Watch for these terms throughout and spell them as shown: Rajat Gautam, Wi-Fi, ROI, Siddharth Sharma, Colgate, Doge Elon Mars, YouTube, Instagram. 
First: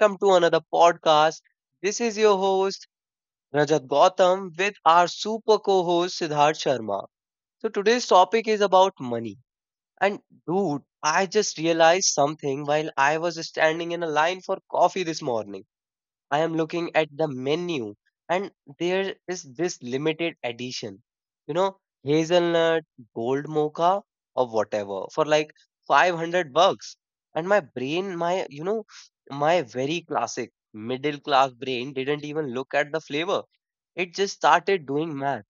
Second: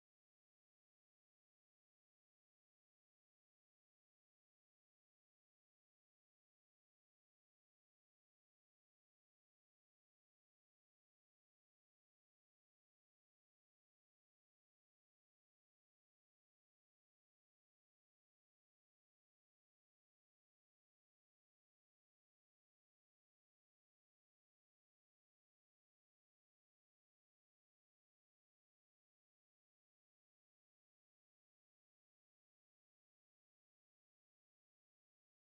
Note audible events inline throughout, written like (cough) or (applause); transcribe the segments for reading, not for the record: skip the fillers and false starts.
Welcome to another podcast. This is your host, Rajat Gautam, with our super co host, Siddharth Sharma. So today's topic is about money. And, dude, I just realized something while I was standing in a line for coffee this morning. I am looking at the menu and there is this limited edition, you know, hazelnut, gold mocha, or whatever for like 500 bucks. And my brain, my very classic middle class brain didn't even look at the flavor. It just started doing math.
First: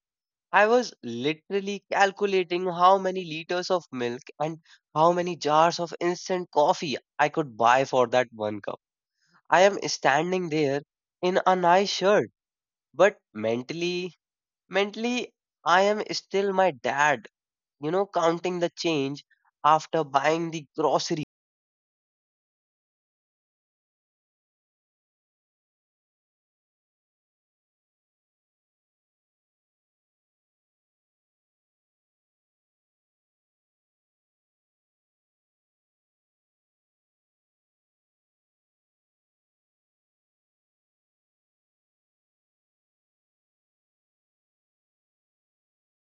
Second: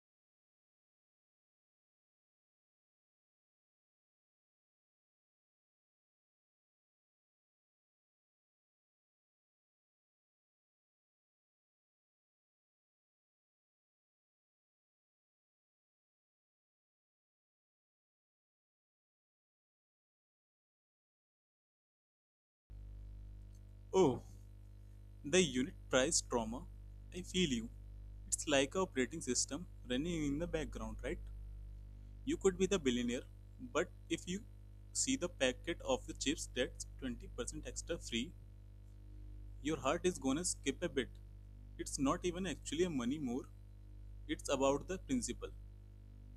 I was literally calculating how many liters of milk and how many jars of instant coffee I could buy for that one cup. I am standing there in a nice shirt, but mentally, I am still my dad, you know, counting the change after buying the grocery. Oh, the unit price trauma. I feel you. It's like a operating system running in the background, right? You could be the billionaire, but if you see the packet of the chips that's 20% extra free, your heart is gonna skip a bit. It's not even actually a money more, it's about the principle.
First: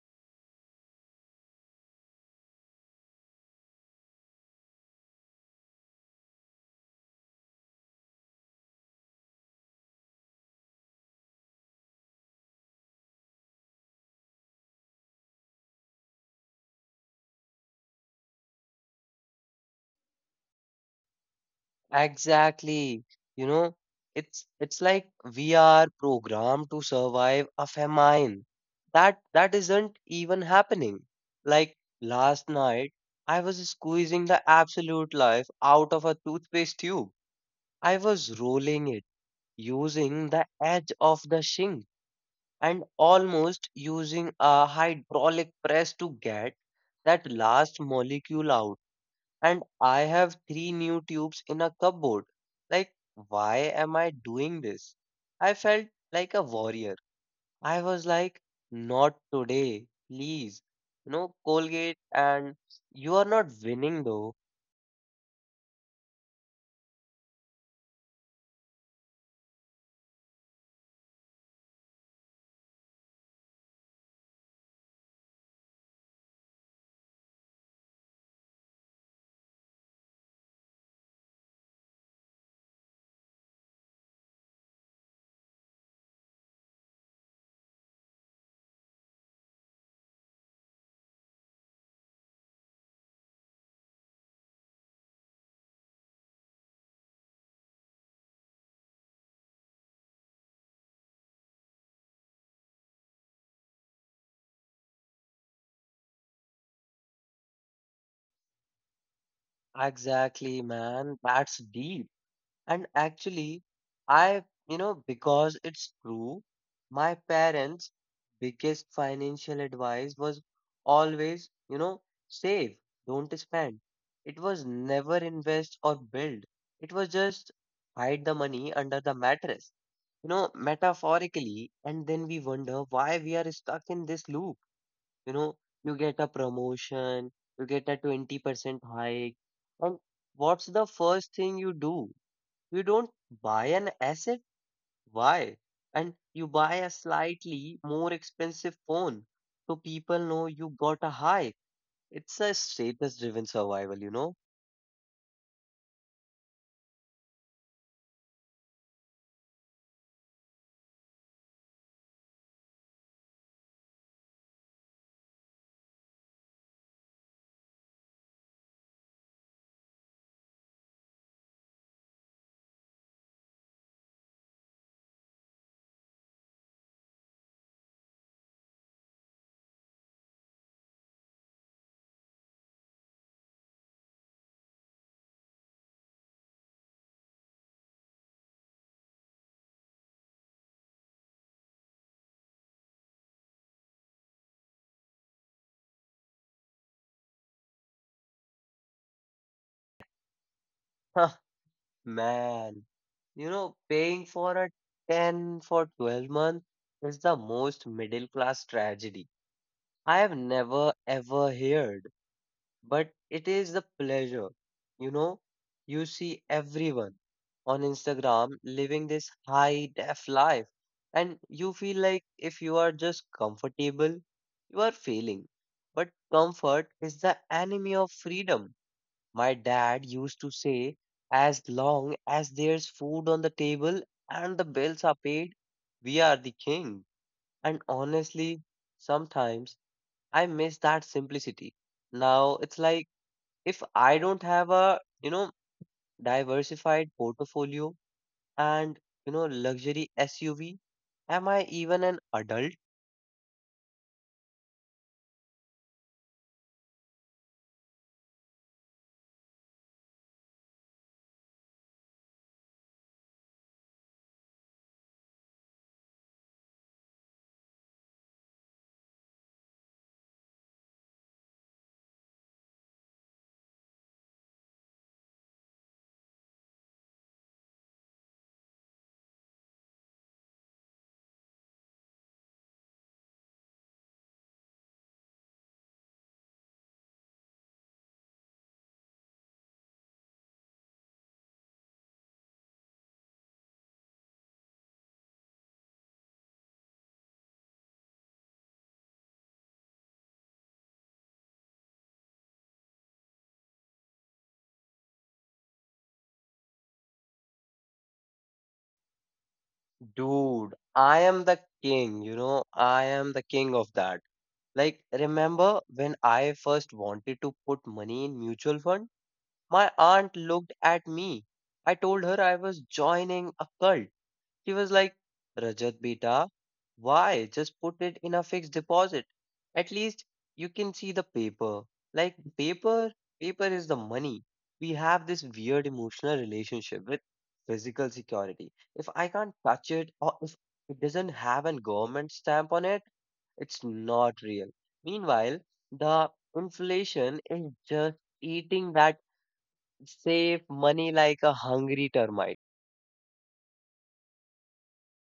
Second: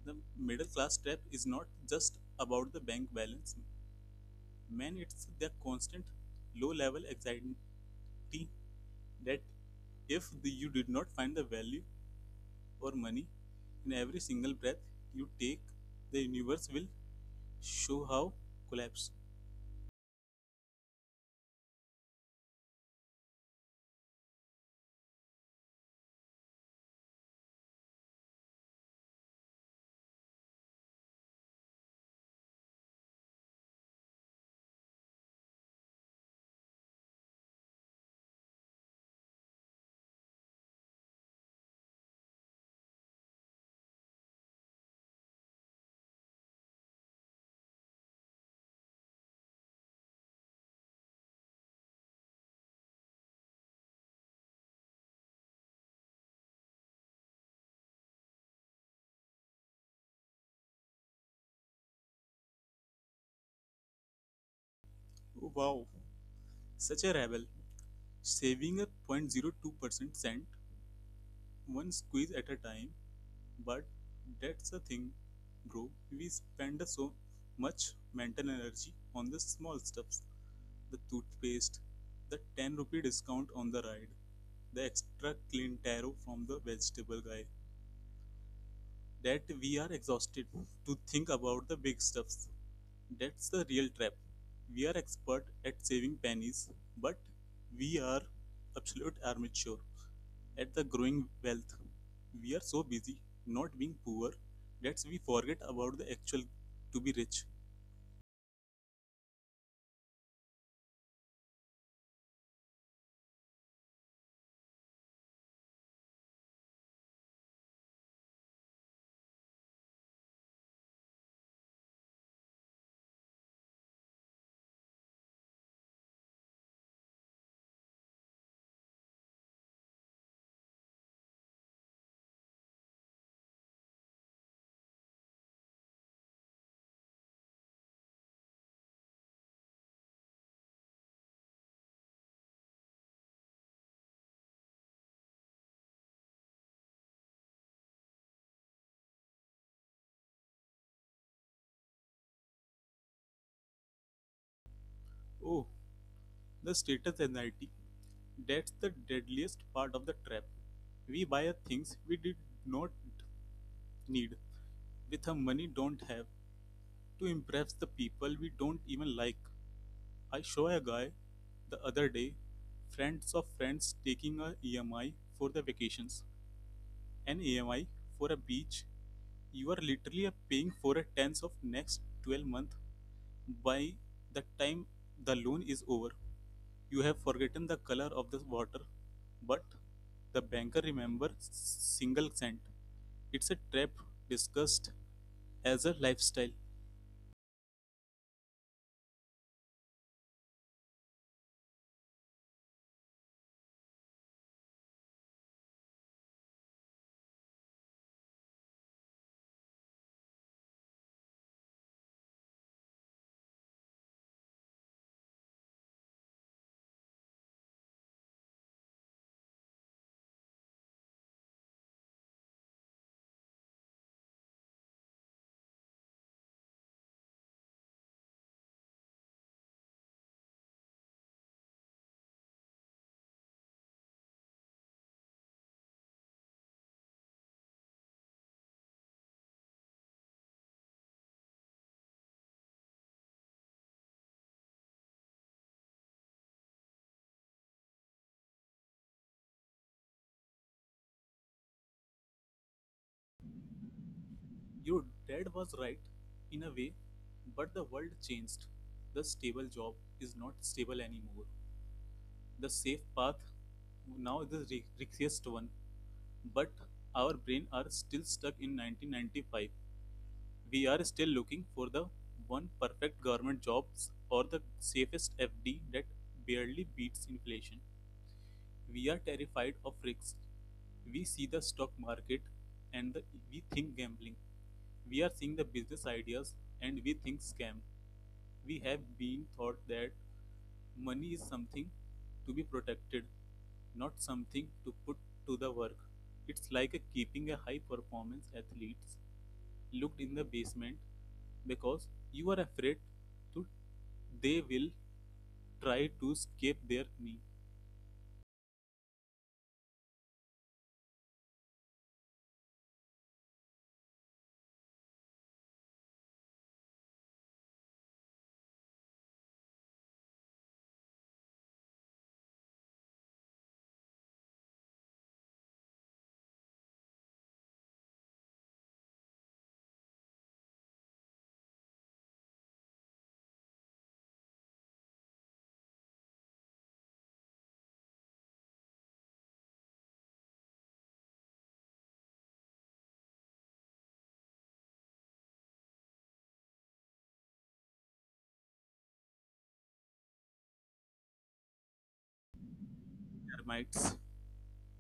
The middle class trap is not just about the bank balance. Man, it's the constant low level anxiety that if you did not find the value or money, in every single breath you take, the universe will show how collapse. Exactly. You know, it's like we are programmed to survive a famine. That isn't even happening. Like last night, I was squeezing the absolute life out of a toothpaste tube. I was rolling it using the edge of the sink and almost using a hydraulic press to get that last molecule out. And I have three new tubes in a cupboard. Like, why am I doing this? I felt like a warrior. I was like, not today, please. No Colgate, and you are not winning though. Oh, wow, such a rebel. Saving a 0.02% cent, one squeeze at a time. But that's the thing, bro. We spend so much mental energy on the small stuffs, the toothpaste, the 10 rupee discount on the ride, the extra clean taro from the vegetable guy. That we are exhausted to think about the big stuffs. That's the real trap. We are expert at saving pennies, but we are absolute amateur at the growing wealth. We are so busy not being poor that we forget about the actual to be rich. Exactly, man. That's deep. And actually, I, because it's true, my parents' biggest financial advice was always, save, don't spend. It was never invest or build. It was just hide the money under the mattress, you know, metaphorically. And then we wonder why we are stuck in this loop. You know, you get a promotion, you get a 20% hike, and what's the first thing you do? You don't buy an asset. Why? And you buy a slightly more expensive phone so people know you got a hike. It's a status driven survival, you know? (laughs) Oh, the status anxiety. That's the deadliest part of the trap. We buy things we did not need with a money don't have to impress the people we don't even like. I saw a guy the other day, friends of friends taking a EMI for the vacations. An EMI for a beach, you are literally paying for a tenth of next 12 month. By the time the loan is over, you have forgotten the color of the water, but the banker remembers single cent. It's a trap discussed as a lifestyle. Huh, man. You know, paying for a 10 for 12 month is the most middle class tragedy I have never ever heard. But it is the pleasure. You know, you see everyone on Instagram living this high def life, and you feel like if you are just comfortable, you are failing. But comfort is the enemy of freedom. My dad used to say, as long as there's food on the table and the bills are paid, we are the king. And honestly, sometimes I miss that simplicity. Now it's like if I don't have a, diversified portfolio and, luxury SUV, am I even an adult? Your dad was right in a way, but the world changed. The stable job is not stable anymore. The safe path now is the riskiest one. But our brain are still stuck in 1995. We are still looking for the one perfect government jobs or the safest FD that barely beats inflation. We are terrified of risks. We see the stock market and the, we think gambling. We are seeing the business ideas and we think scam. We have been taught that money is something to be protected, not something to put to the work. It's like a keeping a high performance athletes locked in the basement because you are afraid to they will try to escape their knee Dude, I am the king, you know, I am the king of that. Like, remember when I first wanted to put money in mutual fund? My aunt looked at me. I told her I was joining a cult. She was like, Rajat beta, why? Just put it in a fixed deposit. At least you can see the paper. Like paper is the money. We have this weird emotional relationship with physical security. If I can't touch it or if it doesn't have a government stamp on it, it's not real. Meanwhile, the inflation is just eating that safe money like a hungry termite. termites.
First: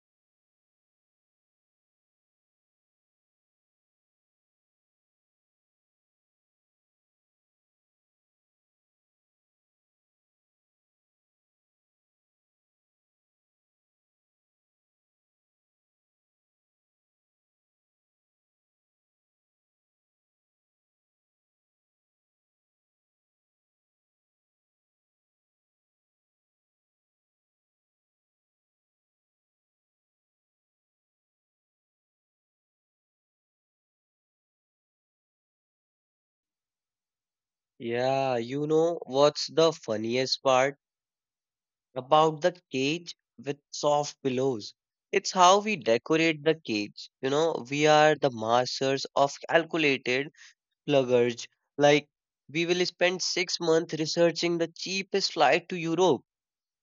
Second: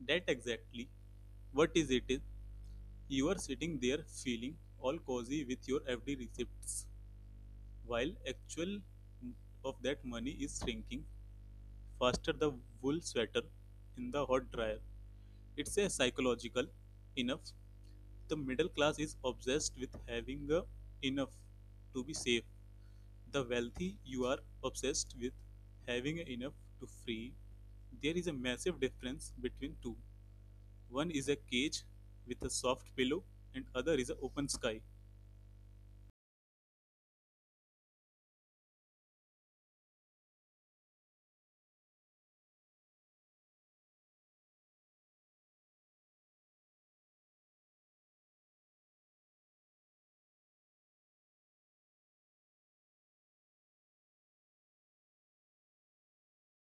That exactly what is it is you are sitting there feeling all cozy with your FD receipts while actual of that money is shrinking faster the wool sweater in the hot dryer. It's a psychological enough. The middle class is obsessed with having the enough to be safe. The wealthy you are obsessed with having enough to free. There is a massive difference between two. One is a cage with a soft pillow, and other is an open sky. Yeah, you know what's the funniest part about the cage with soft pillows? It's how we decorate the cage. You know, we are the masters of calculated luggage. Like, we will spend 6 months researching the cheapest flight to Europe.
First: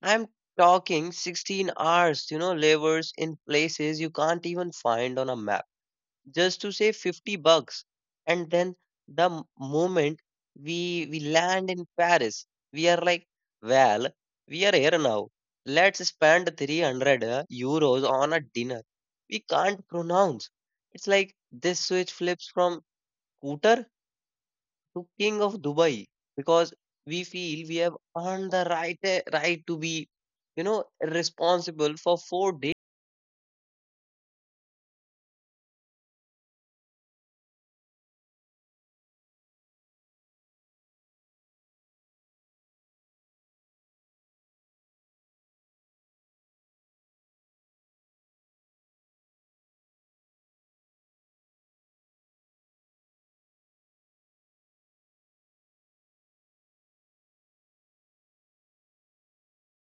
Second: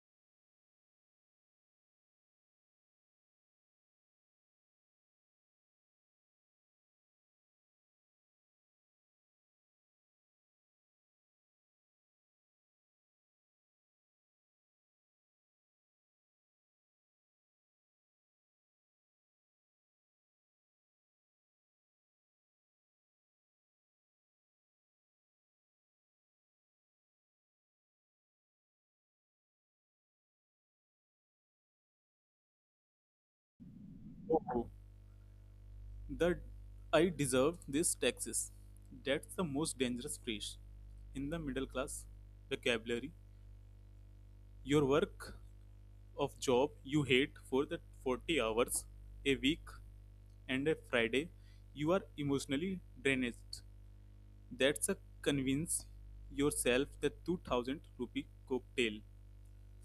I'm talking 16 hours, you know, levers in places you can't even find on a map just to save 50 bucks, and then moment we land in Paris, we are like, well, we are here now, let's spend €300 on a dinner we can't pronounce. It's like this switch flips from scooter to king of Dubai because we feel we have earned the right right to be, you know, responsible for 4 days. Oh, that I deserve this taxes. That's the most dangerous phrase in the middle class vocabulary. Your work of job you hate for the 40 hours a week and a Friday, you are emotionally drained. That's a convince yourself the 2000 rupee cocktail.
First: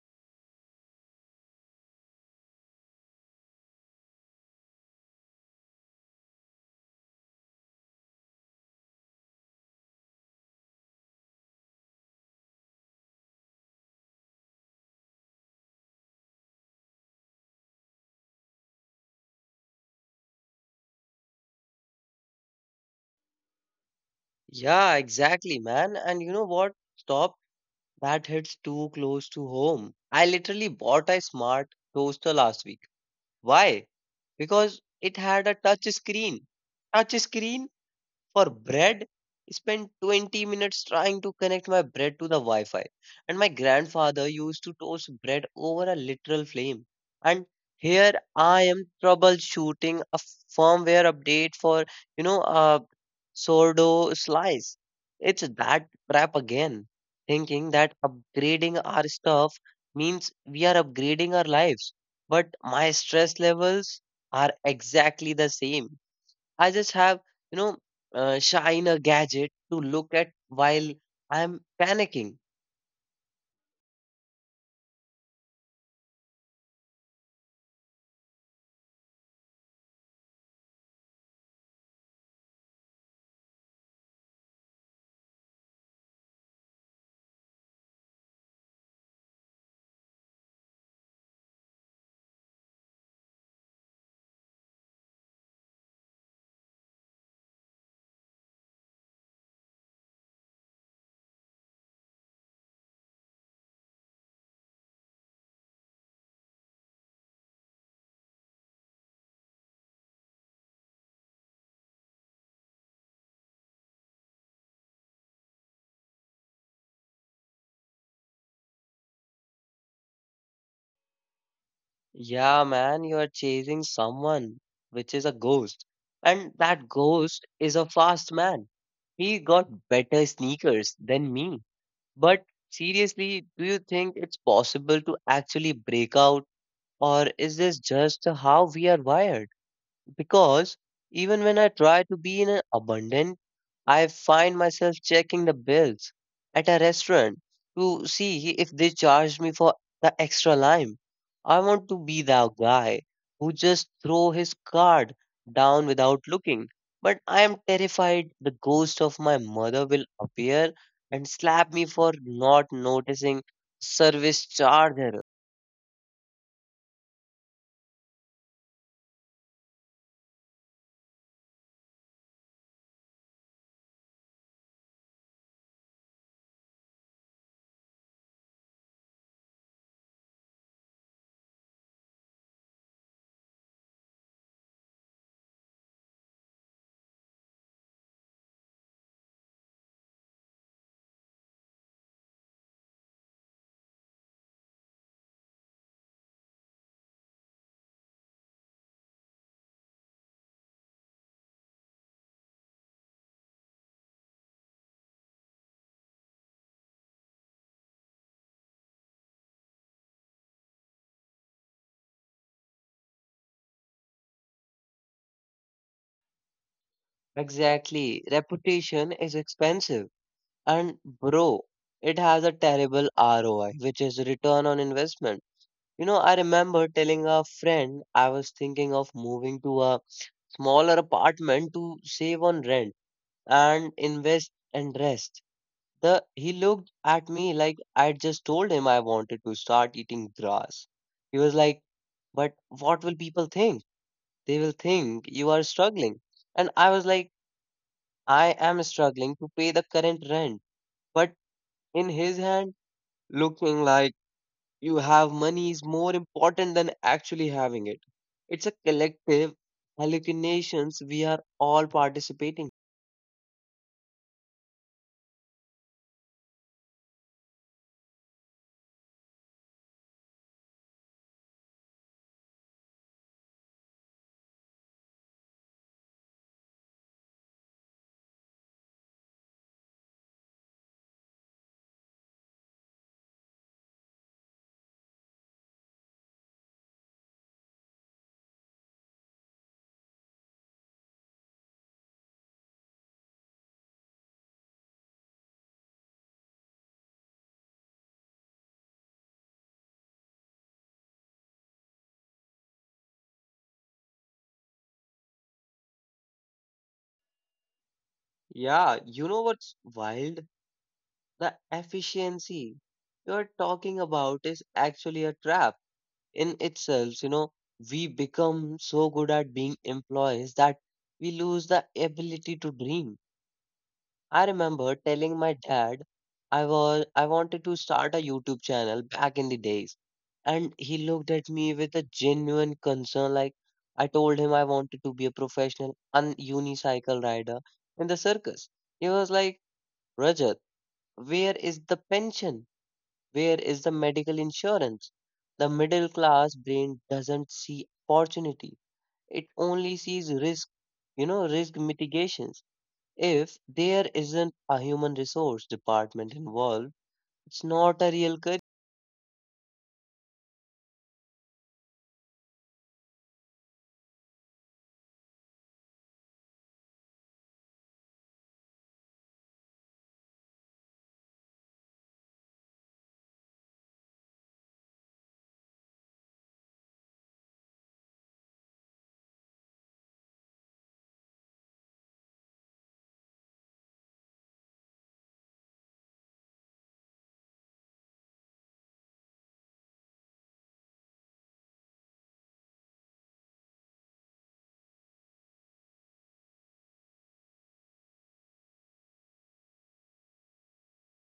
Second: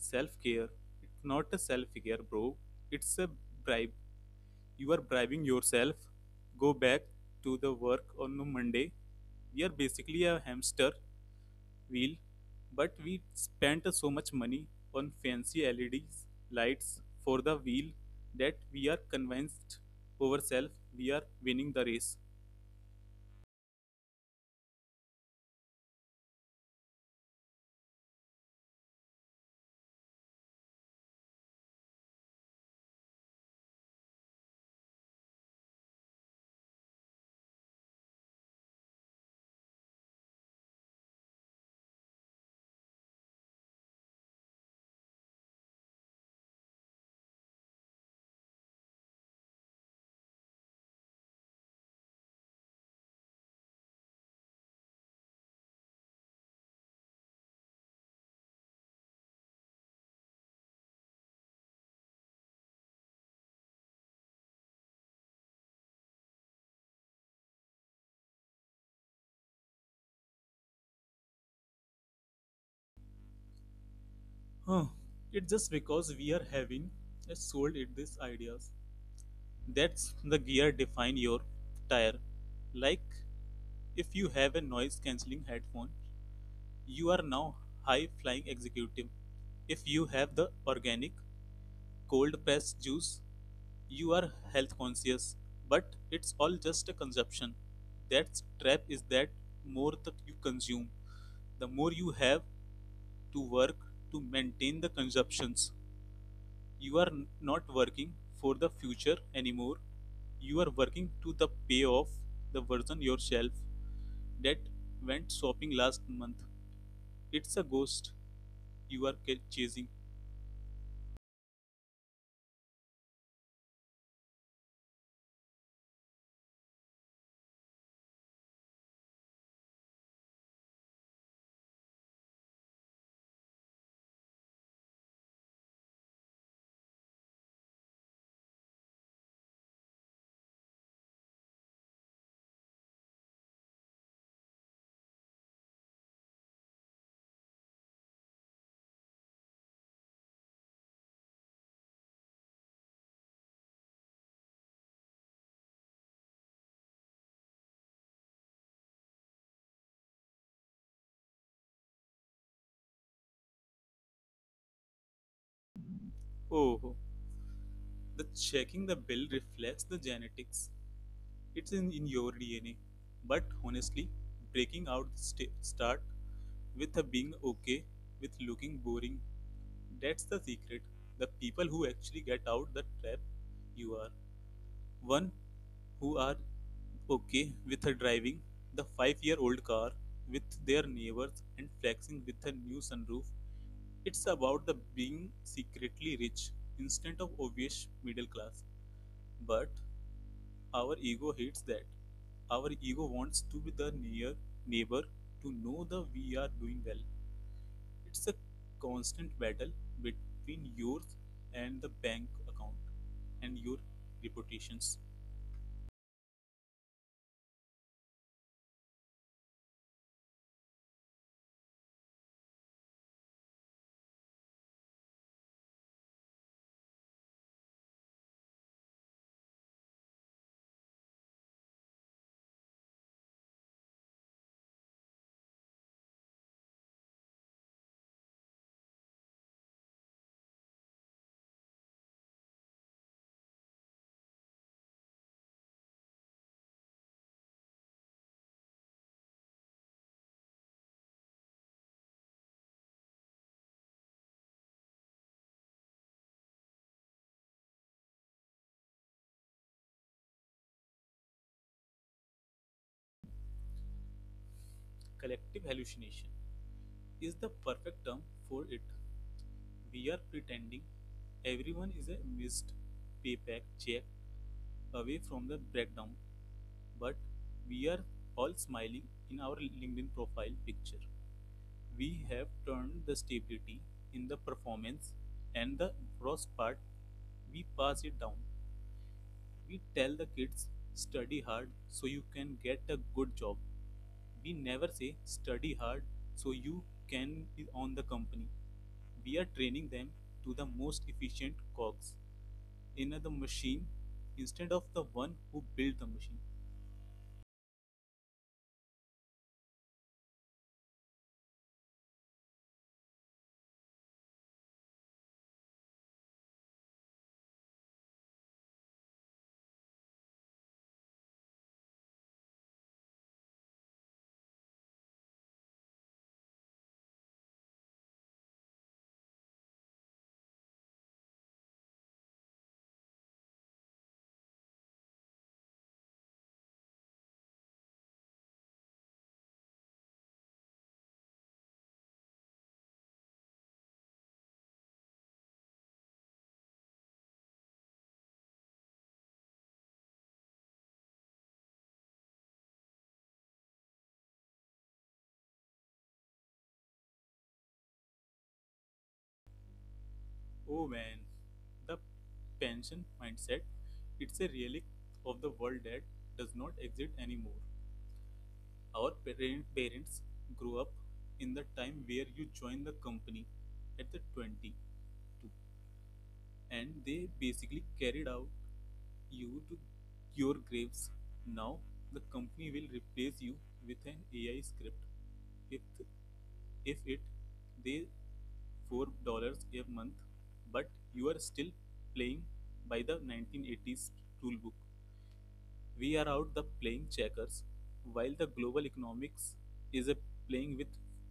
Self care. It's not a self care, bro. It's a bribe. You are bribing yourself. Go back to the work on Monday. We are basically a hamster wheel, but we spent so much money on fancy LEDs lights for the wheel that we are convinced ourselves we are winning the race. Yeah, exactly, man. And you know what stop. That hits too close to home. I literally bought a smart toaster last week. Why? Because it had a touch screen. Touch screen? For bread, I spent 20 minutes trying to connect my bread to the Wi Fi. And my grandfather used to toast bread over a literal flame. And here I am troubleshooting a firmware update for, a sourdough slice. It's that crap again, thinking that upgrading our stuff means we are upgrading our lives. But my stress levels are exactly the same. I just have, you know, shine a gadget to look at while I'm panicking. Huh. It's just because we are having a sold at these ideas. That's the gear define your tire. Like if you have a noise cancelling headphone, you are now high flying executive. If you have the organic cold pressed juice, you are health conscious. But it's all just a consumption. That's trap is that more that you consume, the more you have to work to maintain the consumptions. You are not working for the future anymore. You are working to the payoff the version yourself that went shopping last month. It's a ghost you are chasing. Yeah, man, you are chasing someone, which is a ghost. And that ghost is a fast man. He got better sneakers than me. But seriously, do you think it's possible to actually break out, or is this just how we are wired? Because even when I try to be in an abundant, I find myself checking the bills at a restaurant to see if they charge me for the extra lime. I want to be the guy who just throw his card down without looking. But I am terrified the ghost of my mother will appear and slap me for not noticing service charge error. Oh, the checking the bell reflects the genetics. It's in your DNA. But honestly, breaking out the start with a being okay with looking boring. That's the secret. The people who actually get out the trap you are. One who are okay with her driving the 5-year old car with their neighbors and flexing with a new sunroof. It's about the being secretly rich instead of obvious middle class. But our ego hates that. Our ego wants to be the near neighbor to know that we are doing well. It's a constant battle between yours and the bank account and your reputations. Exactly. Reputation is expensive. And bro, it has a terrible ROI, which is return on investment. You know, I remember telling a friend I was thinking of moving to a smaller apartment to save on rent and invest and rest. The he looked at me like I'd just told him I wanted to start eating grass. He was like, "But what will people think? They will think you are struggling." And I was like, "I am struggling to pay the current rent." But in his hand, looking like you have money is more important than actually having it. It's a collective hallucinations we are all participating. Collective hallucination is the perfect term for it. We are pretending everyone is a missed payback check away from the breakdown, but we are all smiling in our LinkedIn profile picture. We have turned the stability in the performance and the gross part, we pass it down. We tell the kids, study hard so you can get a good job. We never say, study hard so you can be on the company. We are training them to the most efficient cogs in the machine instead of the one who built the machine. Yeah, you know what's wild? The efficiency you're talking about is actually a trap in itself. You know, we become so good at being employees that we lose the ability to dream. I remember telling my dad I wanted to start a YouTube channel back in the days. And he looked at me with a genuine concern. Like I told him I wanted to be a professional unicycle rider in the circus. He was like, Rajat, where is the pension? Where is the medical insurance? The middle class brain doesn't see opportunity. It only sees risk, you know, risk mitigations. If there isn't a human resource department involved, it's not a real career. Oh man, the pension mindset. It's a relic of the world that does not exist anymore. Our parents grew up in the time where you join the company at the 20 and they basically carried out you to your graves. Now the company will replace you with an AI script. If if it they $4 a month, but you are still playing by the 1980s rulebook. We are out the playing checkers, while the global economics is a playing with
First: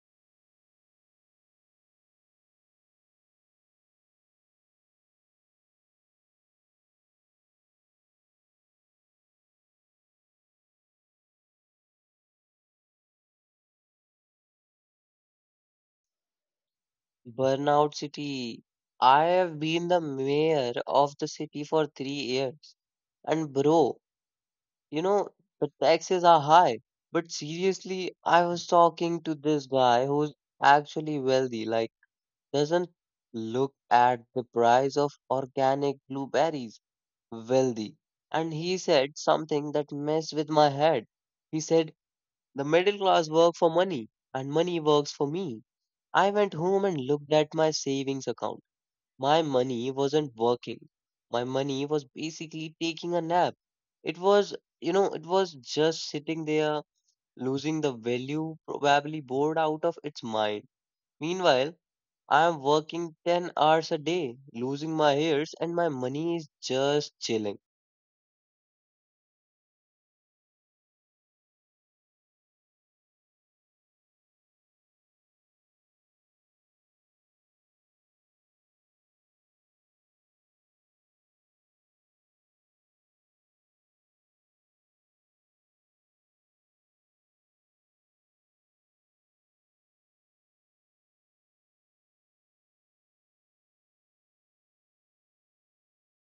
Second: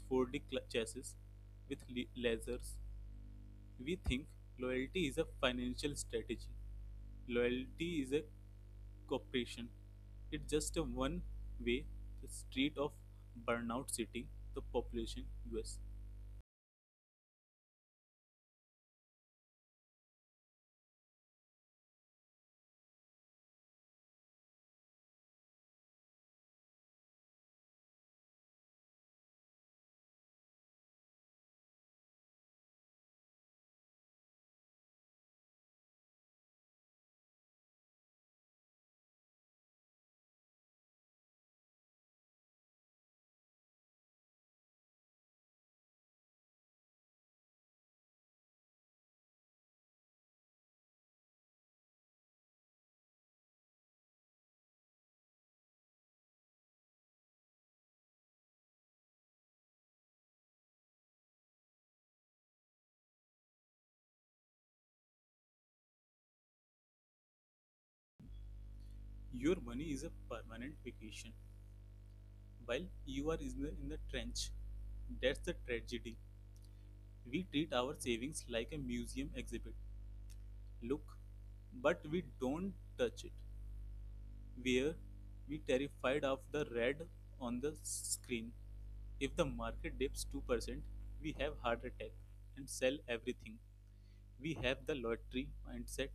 4D chassis with lasers we think loyalty is a financial strategy. Loyalty is a cooperation. It's just a one way the street of burnout city, the population US. Burnout City. I have been the mayor of the city for 3 years. And bro, you know, the taxes are high. But seriously, I was talking to this guy who's actually wealthy, like, doesn't look at the price of organic blueberries, wealthy. And he said something that messed with my head. He said, the middle class work for money and money works for me. I went home and looked at my savings account. My money wasn't working. My money was basically taking a nap. It was, it was just sitting there, losing the value, probably bored out of its mind. Meanwhile, I am working 10 hours a day, losing my hairs, and my money is just chilling. Your money is a permanent vacation while you are in the trench. That's the tragedy. We treat our savings like a museum exhibit. Look, but we don't touch it. Were we terrified of the red on the screen? If the market dips 2%, we have heart attack and sell everything. We have the lottery mindset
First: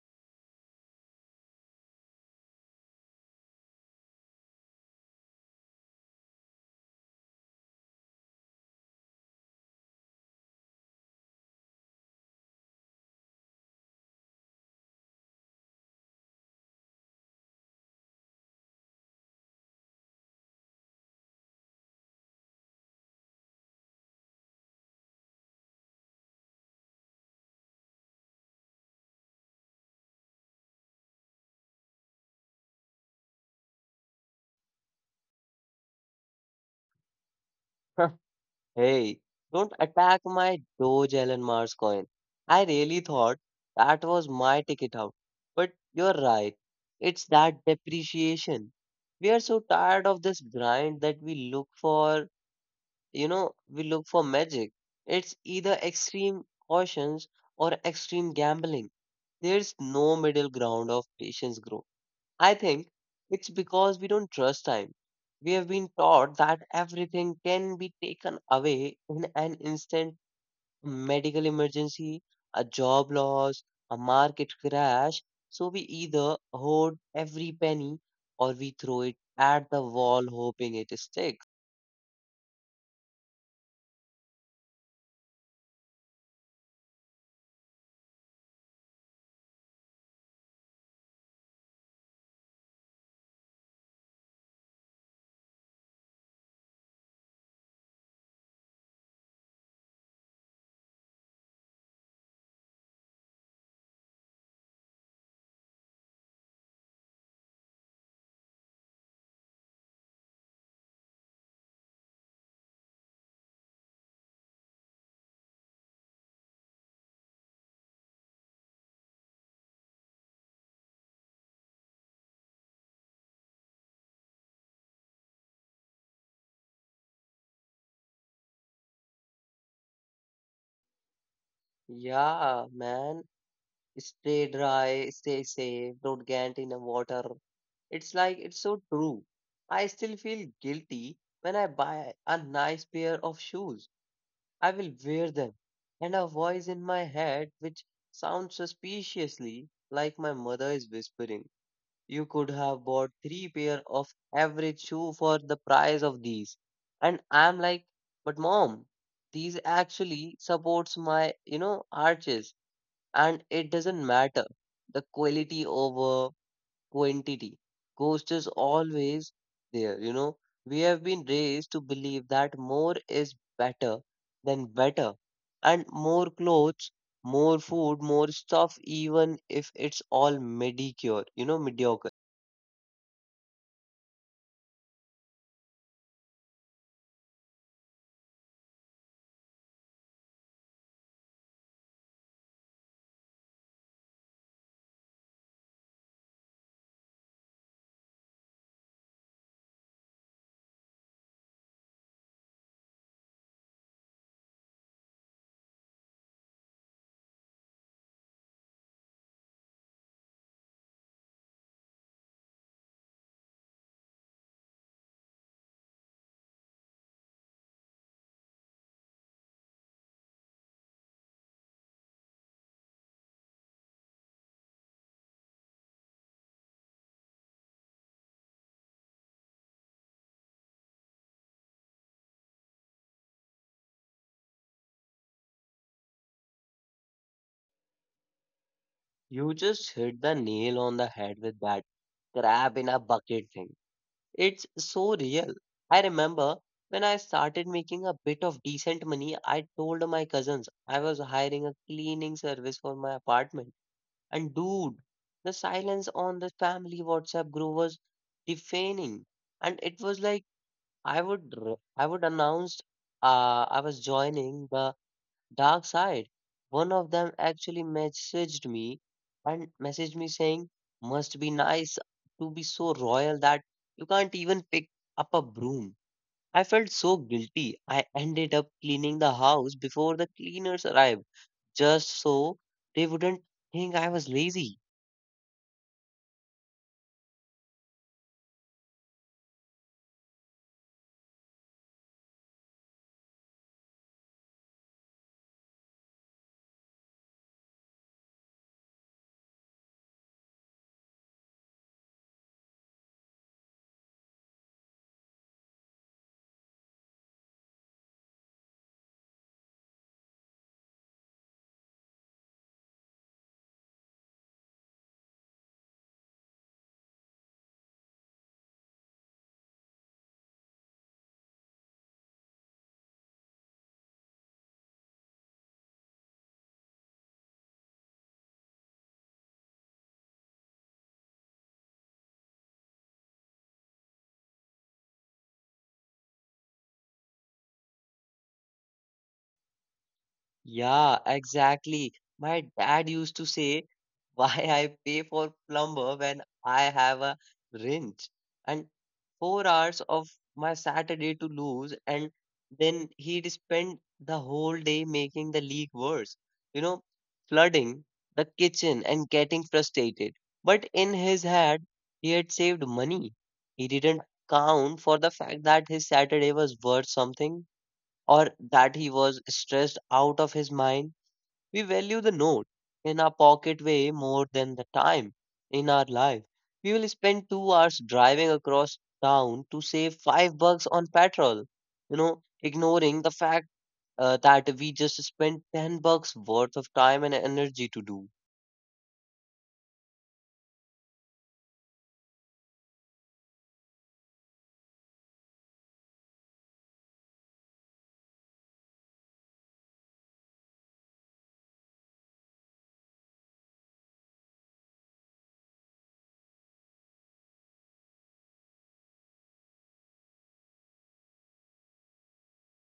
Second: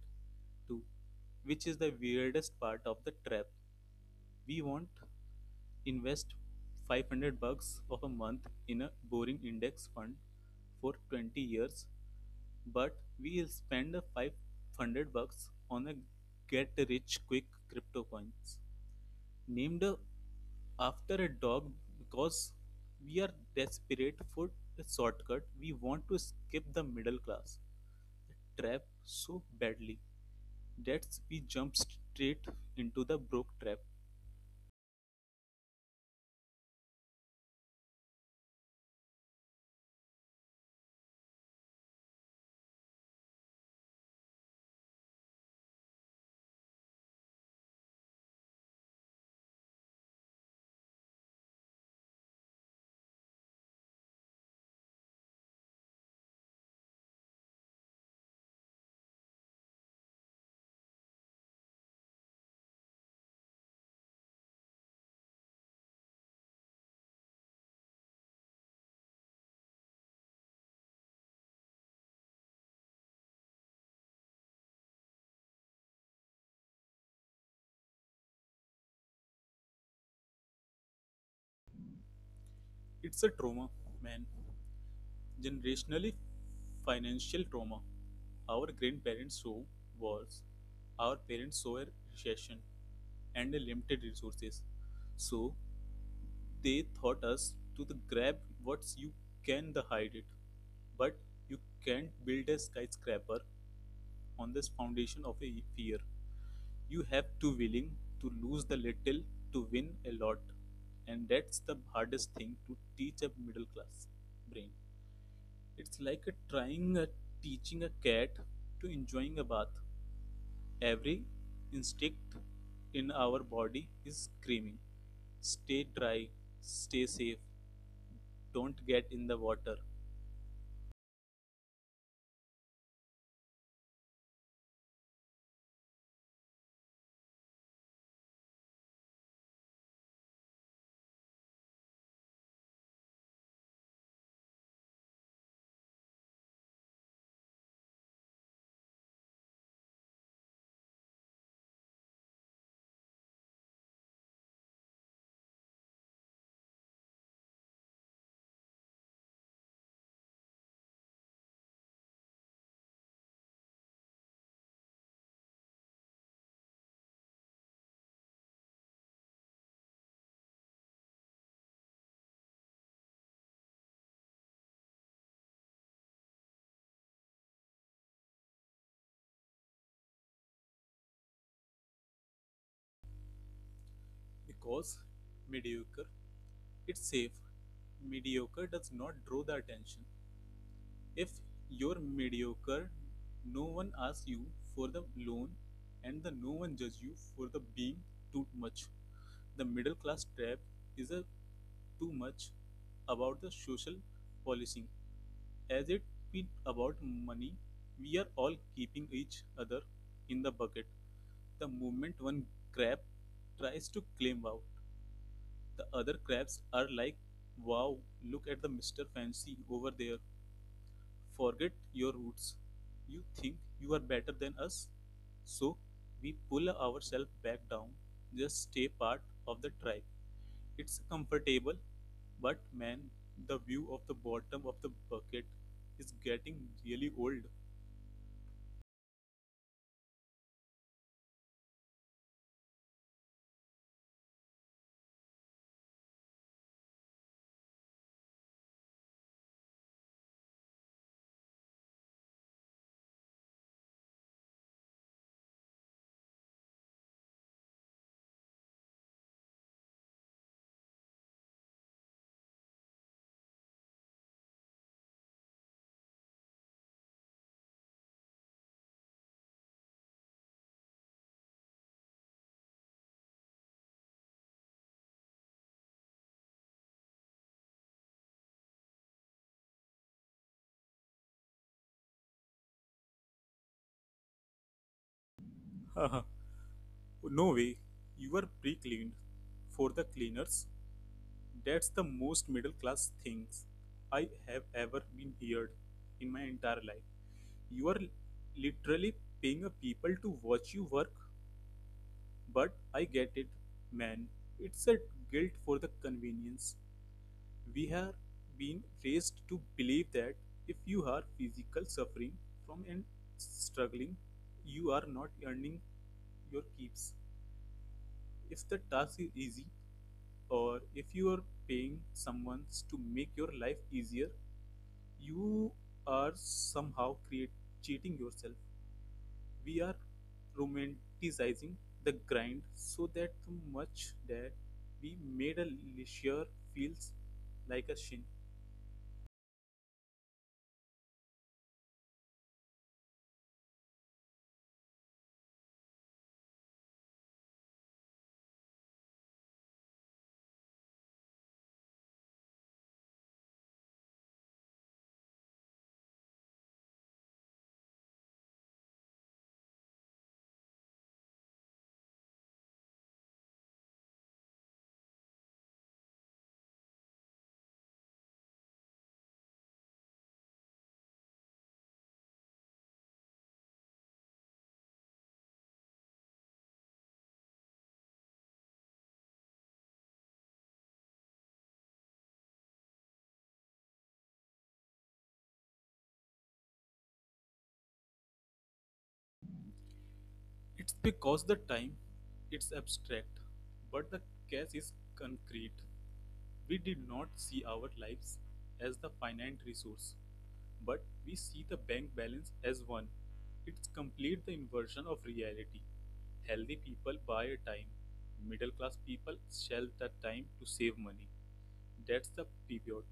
too, which is the weirdest part of the trap. We won't invest 500 bucks of a month in a boring index fund for 20 years, but we'll spend 500 bucks on a get rich quick crypto coins named after a dog because we are desperate for a shortcut. We want to skip the middle class the trap so badly that we jump straight into the broke trap. (laughs) Hey, don't attack my Doge Elon Mars coin. I really thought that was my ticket out. But you're right. It's that depreciation. We are so tired of this grind that we look for, we look for magic. It's either extreme cautions or extreme gambling. There's no middle ground of patience growth. I think it's because we don't trust time. We have been taught that everything can be taken away in an instant, a medical emergency, a job loss, a market crash. So we either hoard every penny or we throw it at the wall hoping it sticks. It's a trauma, man. Generationally financial trauma. Our grandparents saw wars, our parents saw a recession and a limited resources. So they taught us to the grab what you can the hide it, but you can't build a skyscraper on this foundation of a fear. You have to willing to lose the little to win a lot, and that's the hardest thing to teach a middle class brain. It's like a trying a teaching a cat to enjoying a bath. Every instinct in our body is screaming, stay dry, stay safe, don't get in the water Yeah, man. Stay dry, stay safe, don't get in the water. It's like it's so true. I still feel guilty when I buy a nice pair of shoes. I will wear them. And a voice in my head, which sounds suspiciously like my mother is whispering, you could have bought three pair of average shoe for the price of these. And I'm like, but mom, these actually supports my, arches, and it doesn't matter. The quality over quantity ghost is always there. You know, we have been raised to believe that more is better than better, and more clothes, more food, more stuff, even if it's all mediocre. because mediocre it's safe, mediocre does not draw the attention. If you're mediocre, no one asks you for the loan and the no one judges you for the being too much. The middle class trap is a too much about the social policing as it be about money. We are all keeping each other in the bucket. The moment one crab tries to climb out, the other crabs are like, wow, look at the Mr. Fancy over there. Forget your roots. You think you are better than us? So we pull ourselves back down, just stay part of the tribe. It's comfortable, but man, the view of the bottom of the bucket is getting really old. You just hit the nail on the head with that crab in a bucket thing. It's so real. I remember when I started making a bit of decent money, I told my cousins I was hiring a cleaning service for my apartment. And dude, the silence on the family WhatsApp group was deafening. And it was like I would announce I was joining the dark side. One of them actually messaged me saying, "Must be nice to be so royal that you can't even pick up a broom." I felt so guilty. I ended up cleaning the house before the cleaners arrived, just so they wouldn't think I was lazy. (laughs) No way. You are pre cleaned for the cleaners. That's the most middle class things I have ever been heard in my entire life. You are literally paying a people to watch you work, but I get it, man. It's a guilt for the convenience. We have been raised to believe that if you are physical suffering from and struggling, you are not earning your keeps. If the task is easy, or if you are paying someone to make your life easier, you are somehow cheating yourself. We are romanticizing the grind so that the much that we made a leisure feels like a sin. Yeah, exactly. My dad used to say, (laughs) "Why I pay for plumber when I have a wrench and 4 hours of my Saturday to lose," and then he'd spend the whole day making the leak worse, You know, flooding the kitchen and getting frustrated. But in his head, he had saved money. He didn't count for the fact that his Saturday was worth something, or that he was stressed out of his mind. We value the note in our pocket way more than the time in our life. We will spend 2 hours driving across town to save $5 on petrol, ignoring the fact that we just spent 10 bucks worth of time and energy to do. It's because the time it's abstract, but the cash is concrete. We did not see our lives as the finite resource, but we see the bank balance as one. It's complete the inversion of reality. Healthy people buy a time, middle class people sell that time to save money. That's the pivot.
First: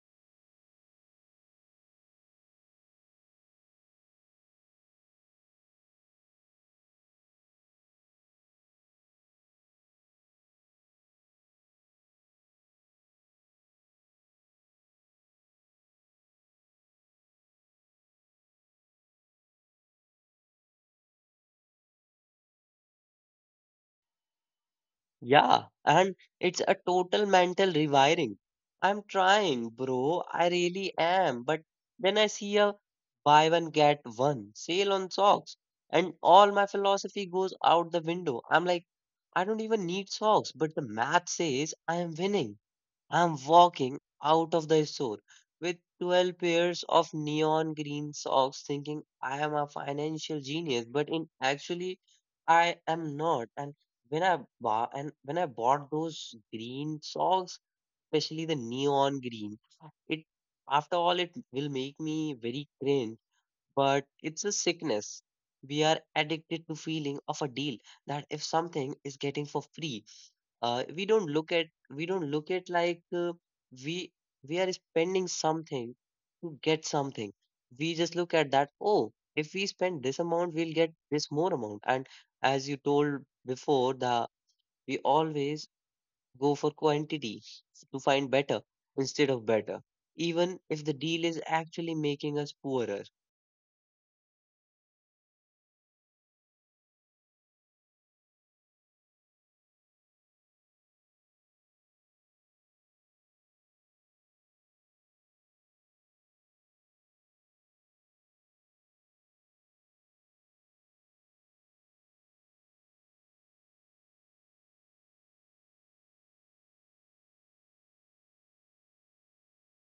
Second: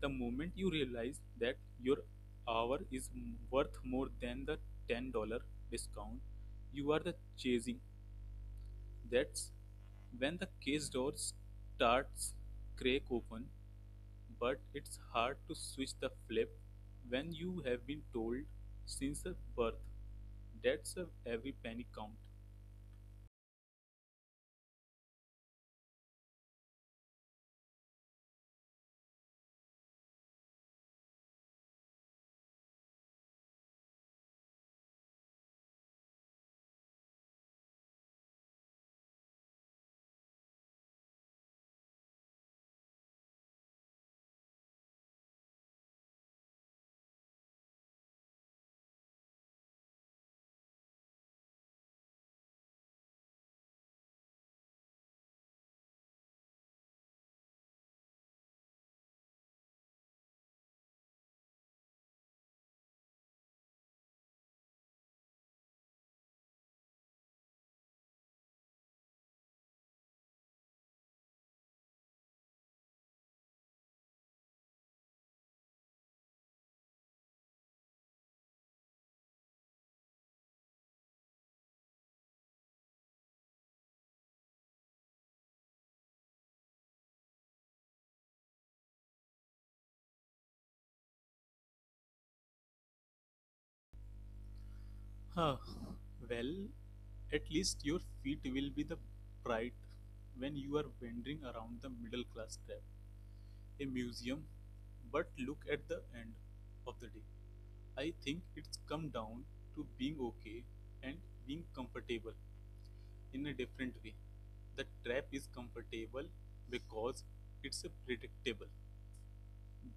The moment you realize that your hour is worth more than the $10 discount you are the chasing. That's when the case door starts crack open, but it's hard to switch the flip when you have been told since birth that's a every penny count. Yeah, and it's a total mental rewiring. I'm trying, bro. I really am. But then I see a buy one get one sale on socks, and all my philosophy goes out the window. I'm like, I don't even need socks, but the math says I am winning. I'm walking out of the store with 12 pairs of neon green socks thinking I am a financial genius, but in actually I am not. And when I bought those green socks, especially the neon green, it after all it will make me very cringe, but it's a sickness. We are addicted to feeling of a deal that if something is getting for free, we don't look at we don't look at like uh, we we are spending something to get something. We just look at that, oh, if we spend this amount we'll get this more amount, and as you told before, the we always go for quantity to find better instead of better, even if the deal is actually making us poorer. Huh. Well, at least your feet will be the bright when you are wandering around the middle class trap, a museum. But look at the end of the day. I think it's come down to being okay and being comfortable in a different way. The trap is comfortable because it's predictable.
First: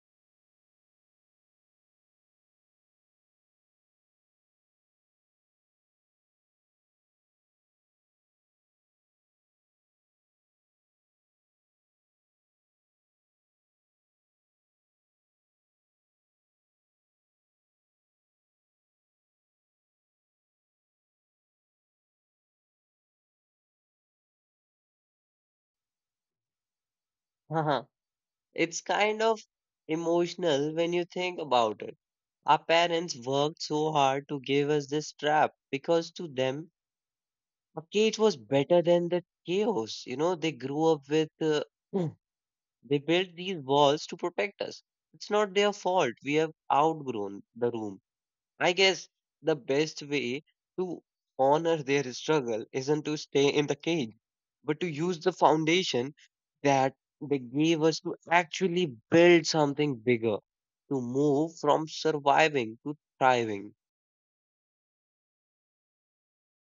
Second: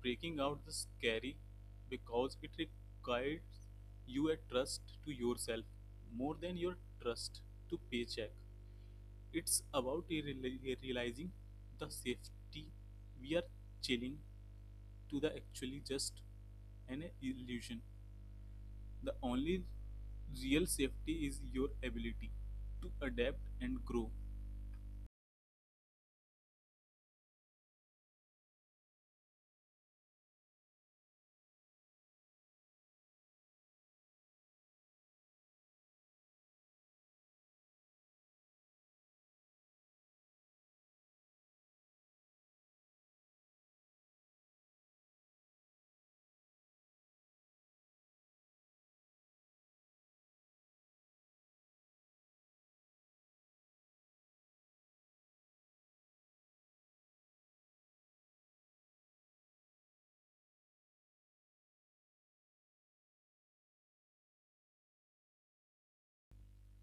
Breaking out the scary because it requires you a trust to yourself more than your trust to paycheck. It's about realizing the safety we are chilling to the actually just an illusion. The only real safety is your ability to adapt and grow. (laughs) It's kind of emotional when you think about it. Our parents worked so hard to give us this trap because to them, a cage was better than the chaos. You know, they grew up with, Mm. they built these walls to protect us. It's not their fault. We have outgrown the room. I guess the best way to honor their struggle isn't to stay in the cage, but to use the foundation that they gave us to actually build something bigger, to move from surviving to thriving.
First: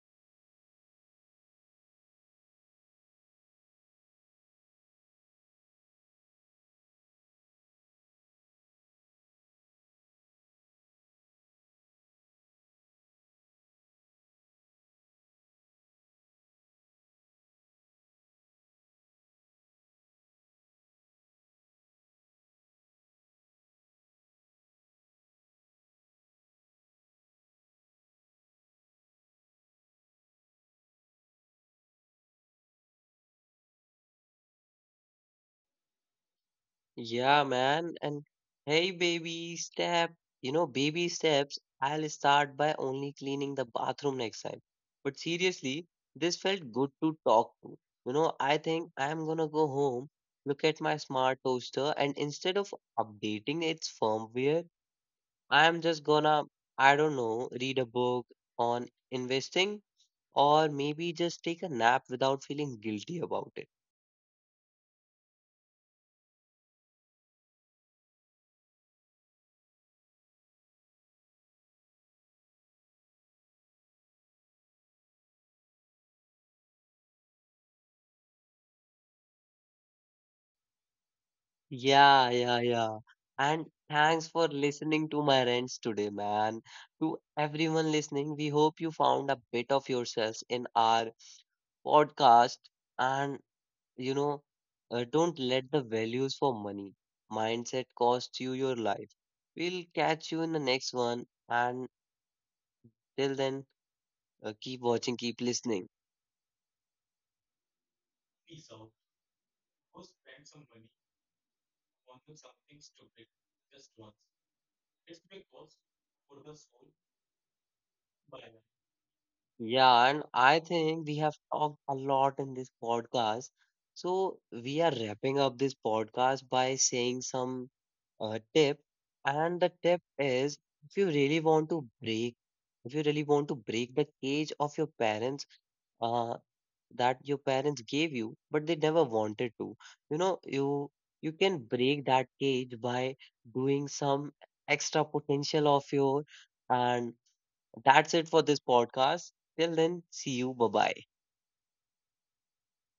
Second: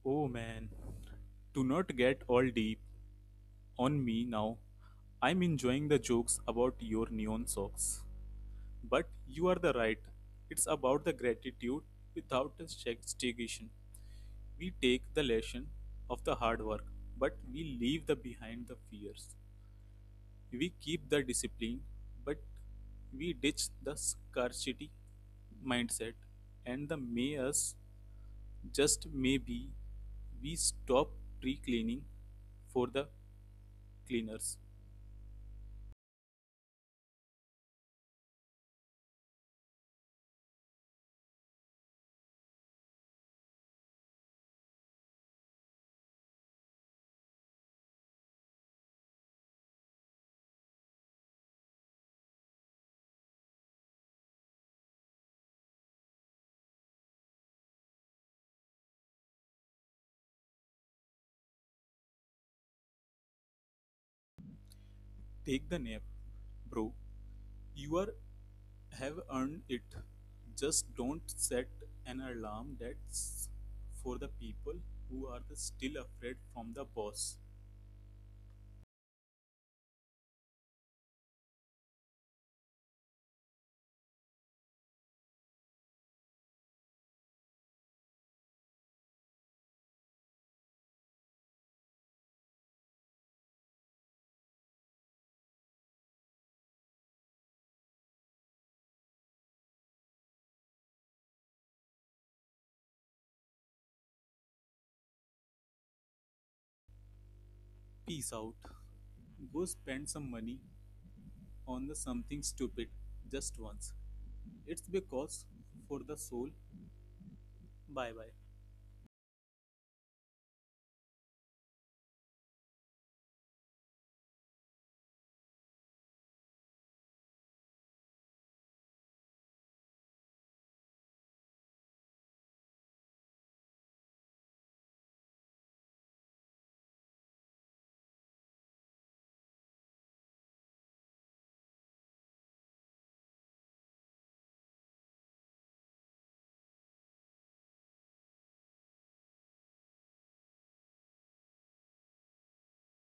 Oh man, do not get all deep on me now. I'm enjoying the jokes about your neon socks. But you are the right. It's about the gratitude without a stigmatization. We take the lesson of the hard work, but we leave the behind the fears. We keep the discipline, but we ditch the scarcity mindset and the may us. Just maybe we stop tree cleaning for the cleaners. Yeah, man. And hey, baby step, you know, baby steps. I'll start by only cleaning the bathroom next time. But seriously, this felt good to talk to. You know, I think I'm gonna go home, look at my smart toaster, and instead of updating its firmware, I'm just gonna, I don't know, read a book on investing, or maybe just take a nap without feeling guilty about it. Take the nap, bro. You are have earned it. Just don't set an alarm that's for the people who are the still afraid from the boss. Yeah, yeah, yeah. And thanks for listening to my rants today, man. To everyone listening, we hope you found a bit of yourselves in our podcast. And, you know, don't let the values for money mindset cost you your life. We'll catch you in the next one. And till then, keep watching, keep listening. Peace out. Go spend some money on the something stupid just once. It's because for the soul. Bye bye. Yeah, and I think we have talked a lot in this podcast. So we are wrapping up this podcast by saying some tip. And the tip is if you really want to break, if you really want to break the cage of your parents uh, that your parents gave you, but they never wanted to, you know, you you can break that cage by doing some extra potential of your, and that's it for this podcast. Till then, see you. Bye bye.